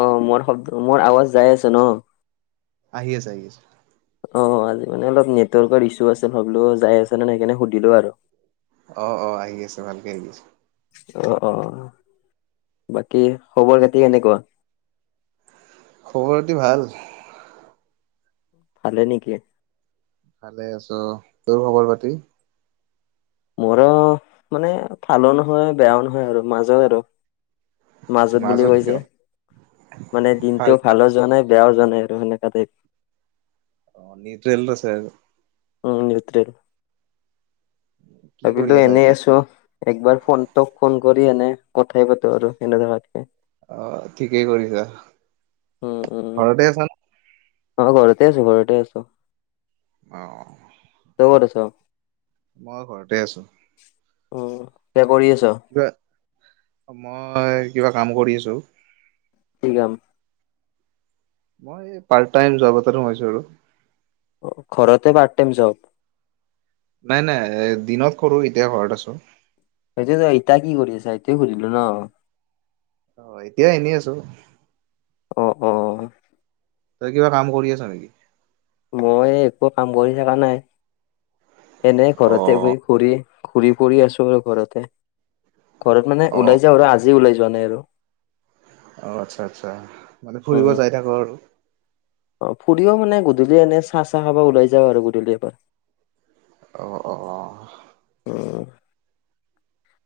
অহ মোৰ শব্দ মোৰ আৱাজ যাই আছে ন আহি আছে আহি আছে অ আজি মানে অলপ নেটৰ্ ইছু আ সব যাই আছে ন সেইকাৰণে সুধিলো আৰু অ অ আহি আছে ভালকে আহি আছে অ অ বাকী খবৰ খাতি কেনেকোৱা খবৰ খাতি ভাল ভালে নেকি ভালে আছো তোৰ খবৰ পাতি মোৰো মানে ভালো নহয় বেয়াও নহয় আৰু মাজৰে আৰু মাজত বুলি কৈছে মানে ভাল দিনটো ভালো যোৱা নাই বেয়াও নাই আৰু সেনেকা তাই অ নি ট্ৰেইেলৰে আৰু ৰ উম নিউত্ৰেল কি কৰি ভাবিলো আছা এনেই এতিয়া আছো একবাৰ ফোনটক ফোন কৰি এনে কথাই পাতো আৰু সনে ধাকে অ ঠিকেই কৰিছা উম উম ঘৰতে আছা অ ঘৰতে আছো ঘৰতে আছো অ তই কত আছ মই ঘৰতে আছো উম কৰি আছে কিবা মই কিবা কাম কৰি আছো কি কাম পাৰ্ট টাইম যব এটাত সোমাইছোঁ আৰু ঘৰতে পাৰ্ট টাইম জব নাই নাই এ দিনত কৰো এতিয়া ঘৰত আছো সেইটো ইতা কি কৰি আছা এটোয়ে সুধিলো ন অ এতিয়া এনেই আছো অঁ অঁ তই কিবা কাম কৰি আছ নেকি মই একো কাম কৰি থকা নাই এনে অ ঘৰতে বৈ ঘূৰি ঘূৰি পৰি আছো আৰু ঘৰতে ঘৰত মানে অ ওলাই যাওঁ আৰু আজি ওলাই যোৱা নাই আৰু অহ আচ্ছা আচ্ছা মানে ফুৰিব যাই থাকো আৰু অহ ফুৰিব মানে গধূলি এনে চাহ চাহ খাব ওলাই যাওঁ আৰু গধূলি এবাৰ অহ অহ অহ উম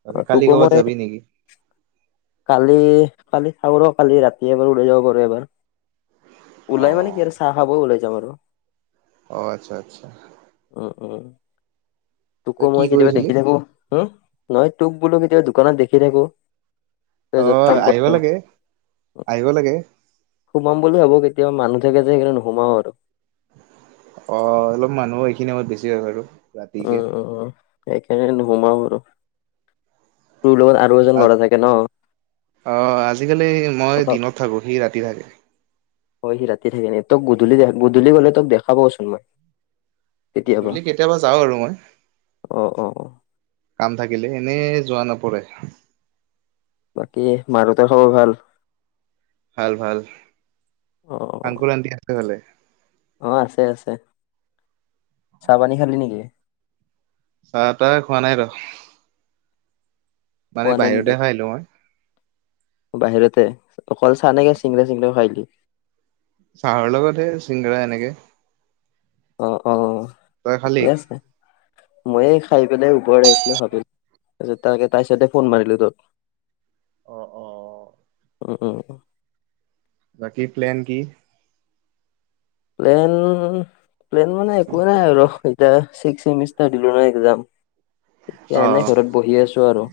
বাকী অহ কালি তোকো কৰ'বাত মই যাবি নেকি? কালি কালি চাওঁ ৰ কালি ৰাতি এবাৰ ওলাই যাব পাৰো এবাৰ অ ওলাই মানে কি আৰু চাহ খাব ওলাই যাম আৰু অহ আচ্ছা আচ্ছা উম উম তোকো তই কি মই কেতিয়াবা কৰিছিলি? দেখি থাকো হো নহয় তোক বোলো কেতিয়াবা দোকানত দেখি থাকো অ তেজত কাম কৰ আহিব লাগে [unintelligible] আহিব লাগে সোমাম বুলি হব কেতিয়া কেতিয়াবা মানুহ থাকে সেইকাৰে নোসোমাও আৰু অহ অলপ মানুহ এইখিনি সময়ত বেছি হয় আৰু উম সেইকাৰণে নোসোমাওঁ আৰু তোৰ লগত আৰু এজন ল'ৰা থাকে ন। অহ আজিকালি মই অলপ দিনত থাকো সি ৰাতি থাকে হয় সি ৰাতি থাকে ন তোক গধূলি গধূলি গলে তোক দেখাবচোন মই গধূলি কেতিয়াবা যাওঁ আৰু মই অ অ অ কাম থাকিলে এনে যোৱা নপৰে বাকী মা দেউতাৰ খবৰ ভাল? ভাল ভাল আংকল আন্টি আছে ভালে? অহ আছে আছে চাহপানী খালি নেকি চাহ তাহ খোৱা নাই ৰ। মানে খোৱা নাই নেকি বাহিৰতে খাই আহিলোঁ মই। বাহিৰতে অকল চাহ নে চিঙৰা তিংৰাও খাই আহিলি? চাহৰ লগতহে চিংৰা এনেকে অহ অহ তই খালি? ঠিকে আছে মই এই খাই পেলাই ওপৰত আহিছিলো ভাবিলো তাৰকেইতা তাই চাইডে ফোন মাৰিলো তোক অহ অহ অহ উম উম বাকী প্লেন কি? প্লেন প্লেন মানে একোৱেই নাই আৰু এতিয়া ছিক্স চেমিষ্টাৰ দিলো নহ এক্সজাম। এতিয়া অ এনে ঘৰত বহি আছো আৰু।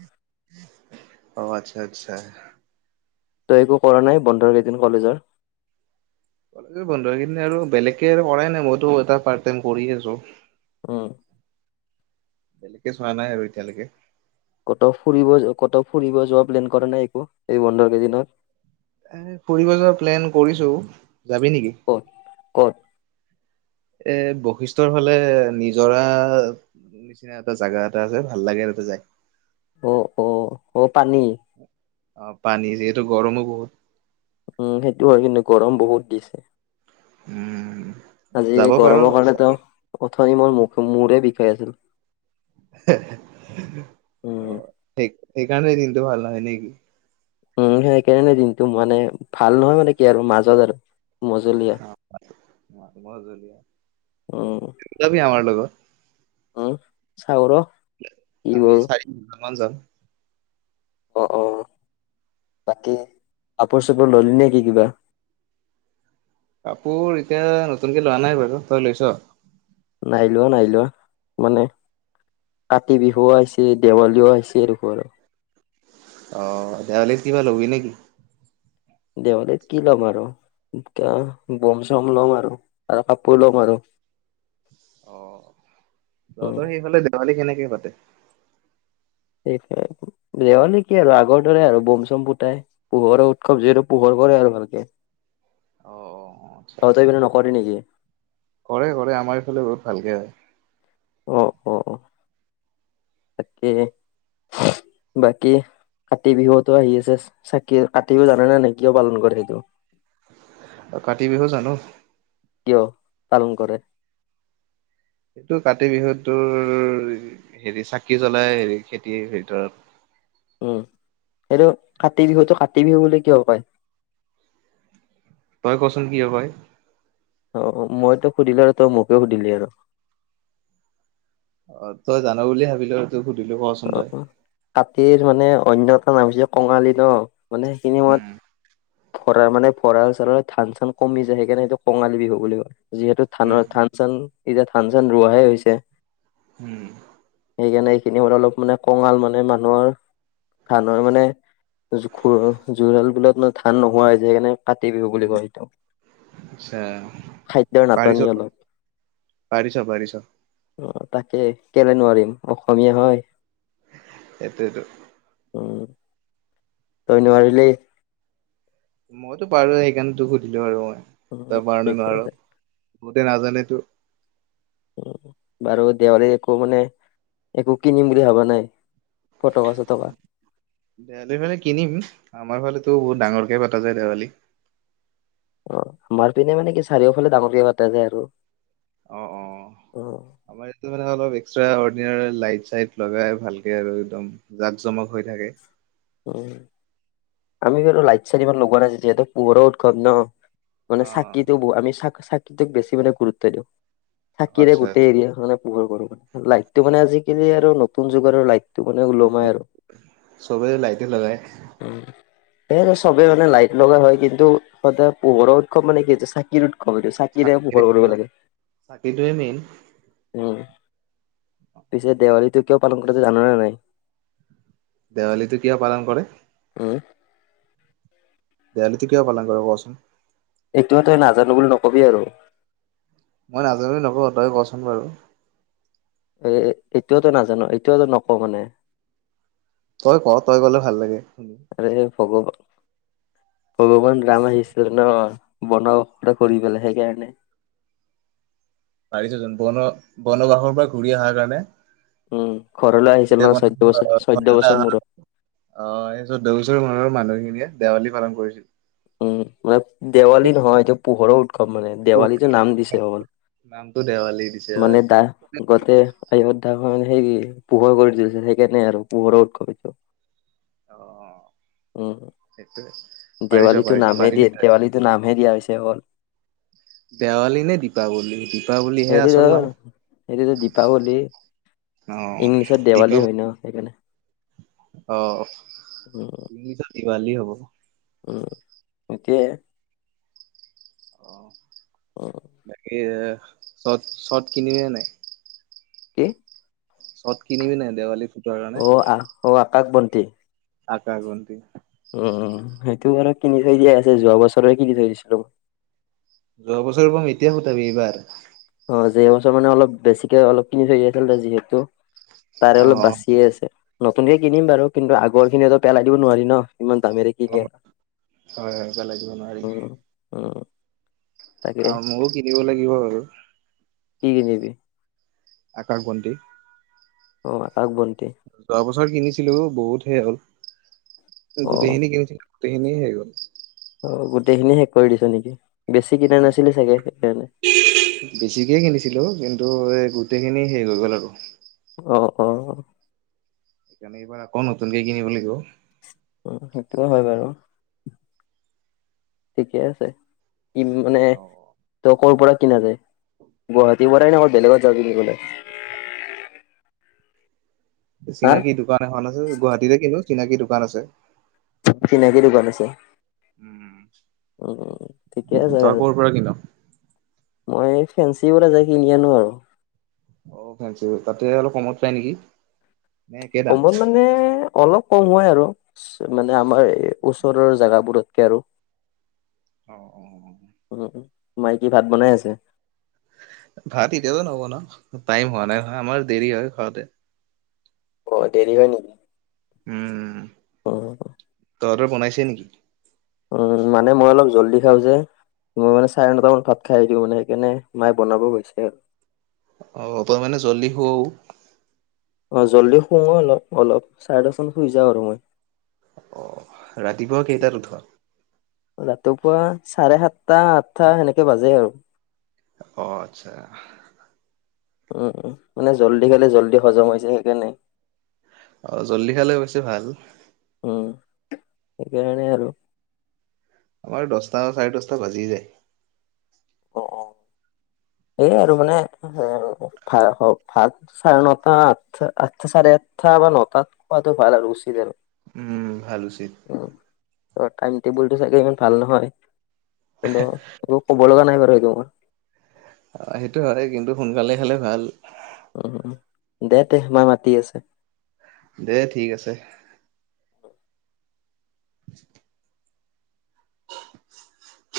অ আচ্ছা আচ্ছা তই একো কৰা নাই বন্ধৰ কেইদিন কলেজৰ। তাকৈ বন্ধ কেইদিন আৰু বেলেগে আৰু কৰাই নাই মইতো এটা পাৰ্ত টাইম কৰি আছো উম তেনেকে চোৱা নাই আৰু এতিয়ালৈকে ক'তও ফুৰিব ক'তও ফুৰিব যোৱা প্লেন কৰা নাই একো এই বন্ধৰ কেইদিনত। এ ফুৰিব যোৱা প্লেন কৰিছো যাবি নেকি? ক'ত ক'ত এ বৈশিষ্টৰ ফালে নিজৰা। নিচিনা এটা জাগা এটা আছে ভাল লাগে তাতে যায় অহ অহ অহ পানী অহ পানী যিহেতু গৰমো বহুত। উম সেইটো হয় কিন্তু গৰম বহুত দিছে। উম। আজি যাব পাৰ গৰমৰ ইচ্ছা কাৰণেতো কৰিলে অথনিতঝ মোৰ মুখ মূৰে বিষাই‌ আছিল। উম এইকাৰণে দিনটো ভাল নহয় নেকি উম সেইকাৰণে দিনটো মানে ভাল নহয় মানে কি আৰু মাজত আৰু মজলীয়া উম যাবি আমাৰ লগত। উম, চাওঁ ৰ'। কি আমি কৰো চাৰিটামান যাম। অ', অ', বাকী, কাপোৰ চাপোৰ ললি নেকি কিবা? কাপোৰ এতিয়া নতুনকে লোৱা নাই বাৰু, তই লৈছ? নাই লোৱা, নাই লোৱা মানে কাতি বিহুও আহিছে, দেৱালীও আহিছে দেখোন। অ', দেৱালীত কিবা ল'বি নেকি? দেৱালীত কি ল'ম আৰু? তেতিয়া বম চম ল'ম আৰু, আৰু কাপোৰ ল'ম আৰু। অ', উম তহতৰ সেইফালে দেৱালী কেনেকে পাতে? সেই দেৱালি কি আৰু আগৰ দৰে আৰু বম, চম ফুতাই পোহৰৰ উৎসৱ যিহেতু পোহৰ হব দে আৰু ভালকে, অ', অ', অ', আচ্ছা। তহঁতৰ পিনে নকৰে নেকি? কৰে কৰে আমাৰ এইফালে বহুত ভালকে হয়। অ', অ', তাকেই বাকী কাতি বিহুতো আহি আছে, চাকি কাতি বিহু জানা নে নাই কিয় পালন কৰে সেইটো? কাতি বিহু জানো। কিয়, পালন কৰে? এইটো কাতি বিহুটোৰ, হেৰি চাকি জ্বলাই হেৰি খেতিৰ ভিতৰত। উম, সেইটো কাতি বিহুতটো কাতি বিহু বুলি কিয় কয়? তই ক'চোন কিয় হয়? অ', মই তোক সুধিলো আৰু তই মোকে সুধিলি আৰু। অ', তই জানো বুলি ভাবিলো ত অ', কাতিৰ মানে অন্য এটা নাম হৈছে কঙালী ন? মানে সেইখিনি উম, সময়ত ভৰা মানে ভঁৰাল চলাৰ ধান চান কমি যায় সেইকাৰণে এইটোক কঙালী বিহু বুলি কয়। যিহেতু উম, ধানৰ ধান চান এতিয়া ধান চান ৰোৱাহে হৈছে। হুম। সেইকাৰণে এইখিনি সময়ত অলপ মানে কঙাল মানে মানুহৰ ধানৰ মানে জোখুৰ জোৰালবিলাত ধান নোহোৱা হয় যায় সেইকাৰণে কাতি বিহু বুলি কয় এইটো। পিছে খাদ্যৰ নাটনি [unintelligible] অলপ পাৰিছ পাৰিছ। অ', তাকে কেলে নোৱাৰিম, অসমীয়া হয়। সেইটোৱেটো। উম। তই এনে [unintelligible] মইতো পাৰোৱে সেইকাৰণে তোক সুধিলো আৰু মই, উম, তই পাৰো নে ঠিকে নোৱাৰো আছে। গোটে নাজা টো। উম, বাৰু দেৱালীত একো মানে, একো কিনিম বুলি ভবা নাই। ফটকা চটকা। দেৱালীৰ ফালে কিনিম, আমাৰ ফালেতো বহুত ডাঙৰকে পাতা যায় দেৱালী। অ', মাৰ পিনে মানে কি চাৰিওফালে ডাঙৰকে পাতা যায় আৰু, অ অ অ', আমাৰ ইটো ফালে অলপ এক্সট্ৰা অৰ্ডিনেৰী লাইট চাইট লগাই ভালকে আৰু একদম, জাক জমক হৈ থাক [unintelligible] উম, আমি বাৰু লাইট চাইট ইমান লগোৱা নাই যিহেতু পোহৰৰ উৎসৱ ন। মানে অ চাকিটো ব আমি চাক-চাকিটোক বেছি মানে গুৰুত্ব দিওঁ। থাকিলে আচ্ছা গোটেই আচ্ছা এৰিয়াখনে পোহৰ কৰে লাইটটো মানে আজিকালি আৰু নতুন যুগৰ লাইট [unintelligible] চবে লাইটে লগাই। [unintelligible] চবে মানে লাইট লগা হয় কিন্তু, তাতে পোহৰৰ উৎসৱ মানে কি যে চাকিৰ [unintelligible] চাকিৰে পোহৰ কৰিব লাগে, চাকিটোৱে মেইন উম। পিছে দেৱালীটো কিয় পালন কৰে এইটো জানানে নাই? দেৱালীটো কিয় পালন কৰে? উম দেৱালীটো কিয় পালন কৰে কোৱাচোন? এইটো তই নাজানো বুলি নকবি আৰু। মই নাজানো নকওঁ তই কচোন বাৰু। এ এইটোৱো তই নাজান এইটোৱো তই নকৱ মানে। তই ক। তই কলে ভাল লাগে। খব ভগৱান ৰাম আহিছিল ন বনাও সটা কৰি পেলাই সেইকাৰণে। [inaudible] পাৰিছ বন বনবাসৰ পৰা ঘূৰি অহাৰ কাৰণে। উম ঘৰলৈ আহিছিল যেতিয়া নহয় চৈধ্য বছৰ, চৈধ্য বনলৈ বছৰ মূৰত। তাৰপিছত ওৰ মৰৰ মানুহখিনিয়ে দেৱালী পালন কৰিছিল। উম মানে দেৱালী নহয়, এইটো পোহৰৰ উৎসৱ মানে। দেৱালীটো নাম দিছে অকল। নামটো দেৱালী দিছে মানে হয় দা গোটেই অয়োধ্যা হয় সে কি পোহৰ কৰি তুলিছে। সেইকাৰনে আৰু পোহৰৰ উৎসৱ এইটো। অ উম সেইটোৱে। পাৰিছ দেৱালীটো পাৰিছ নামহে পাৰি দিয়ে, দেৱালীটো নামহে দিয়া হৈছে অকল। দেৱালী নে দীপাৱলী? দীপাৱলীহে সেইটোতো আচল নাম। সেইটোতো দীপাৱলী, অ ইংলিছত দেৱালী হয় দীপাৱলী ন সেইকাৰণে। অ, ইংলিছত দিৱালী হ'ব। উ একে। অ বাকী চট, চট কিনলি নে নাই? কি? চত কিনিবি নাই দেৱালী ফুটোৱাৰ কাৰণে? কাক বনটি। আকাশ বন্তি। উম সেইটো আৰু কিনি থৈ দিয়াই আছে। যোৱা বছৰে কিনি থৈ দিছলো। যোৱা বছৰৰ বম এতিয়া ফুটাবি এইবাৰ। অ যে এইবছৰ মানে অলপ বেছিকে অলপ কিনি থৈ আছিল যিহেতু। তাৰে অ অলপ বাচিয়ে আছে। নতুনকে কিনিম বাৰু। কিন্তু আগৰ খিনি পেলাই দিব নোৱাৰি ন। ইমান দামেৰে কিনি আ হয়, হয়। পেলাই দিব নোৱাৰি। অঁ। অ, মইও কিনিব লাগিব আৰু। কি কিনিবি? আকাশবন্তি। অ আকাশ বন যোৱা বছৰ কিনিছিলো, বহুত হে হ'ল। অ গোটেইখিনি কিনচিলো, গোটেইখিনিয়ে শেষ হ'ল। অ, গোটেইখিনি শেষ কৰি দিছ নেকি? বেছি কিনা নাছিলি চাগে সেইকাৰণে বেছিকে কিনিছিলো, কিন্তু গোটেইখিনি হেষ হৈ গ'ল আৰু। অ, অ। সেইকাৰণে এইবাৰ আকৌ নতুনকে কিনিব লাগিব। অ, সেইটোও হয় বাৰু। ঠিকে আছে। কি মানে অ' তই ক পৰা কিনা যায়? গুৱাহাটীৰ পৰাই নে আৰু বেলেগত যা কিনিবলে? চিনাকি দোকান এখন আছে, গুৱাহাটীতে কিনো। চিনাকি দোকান আছে। চিনাকি দোকান আছে। উম, উ ঠিকে আছে তই বাৰু। ক'ৰ পৰা কিন? মই ফেঞ্চি যায় কিনি আনো আৰু। [unintelligible] অ খে তাতে অলপ কমত পায় নেকি? নে একে দাম? কমল মানে। অলপ কম হয় আৰু, মানে আমাৰ এই ওচৰৰ জেগাবোৰতকে আৰু। অ অ অ। তোমাই কি ভাত বনাই আছে। ভাত এতিয়াতো নব ন টাইম হোৱা নাই নহয় আমাৰ দেৰি হয় খাওঁতে। অ দেৰি হয় নেকি? উম। অ। তহতৰ বনাইছে নেকি? উম মানে মই অলপ জল্দি খাওঁ যে। মই মানে চাৰে নটামান ভাত খাই আহছো মানে সেইকাৰণে মায়ে বনাব গৈছে আৰু। অ অপ মানে জল্লি শুৱও। অ জল্দি শুওঁ অলপ অলপ চাৰে দহ মান শুই যাওঁ আৰু মই অ ৰাতিপুৱা কেইটাত উঠোৱা ৰাতিপুৱা চাৰে সাতটা আঠটা সেনেকে বাজে আৰু অ আচ্ছা উম উম মানে জল্দি খালে জল্দি হজম হয় যে সেইকাৰণে অ জল্দি খালে বেছি ভাল উম, সেইকাৰণে আৰু আমাৰ দচটা চাৰে দচটা বাজিয়ে যায় অহ অহ এই আৰু মানে ভ ভাত চাৰে নটা আঠ আঠ চাৰে আঠটা বা নতাত খোৱাটো ভাল আৰু উচিত আৰু উম ভাল উচিত উম, টাইম টেবুলটো চাগে ইমান ভাল নহয় কিন্তু একো ক'ব লগা নাই বাৰু সেইটো মই অ সেইটো হয় কিন্তু সোনকালে খালে ভাল উ দে দেহ মাই মাতি আছে দে ঠিক আছে [unintelligible] [inaudible] [unintelligible] [inaudible]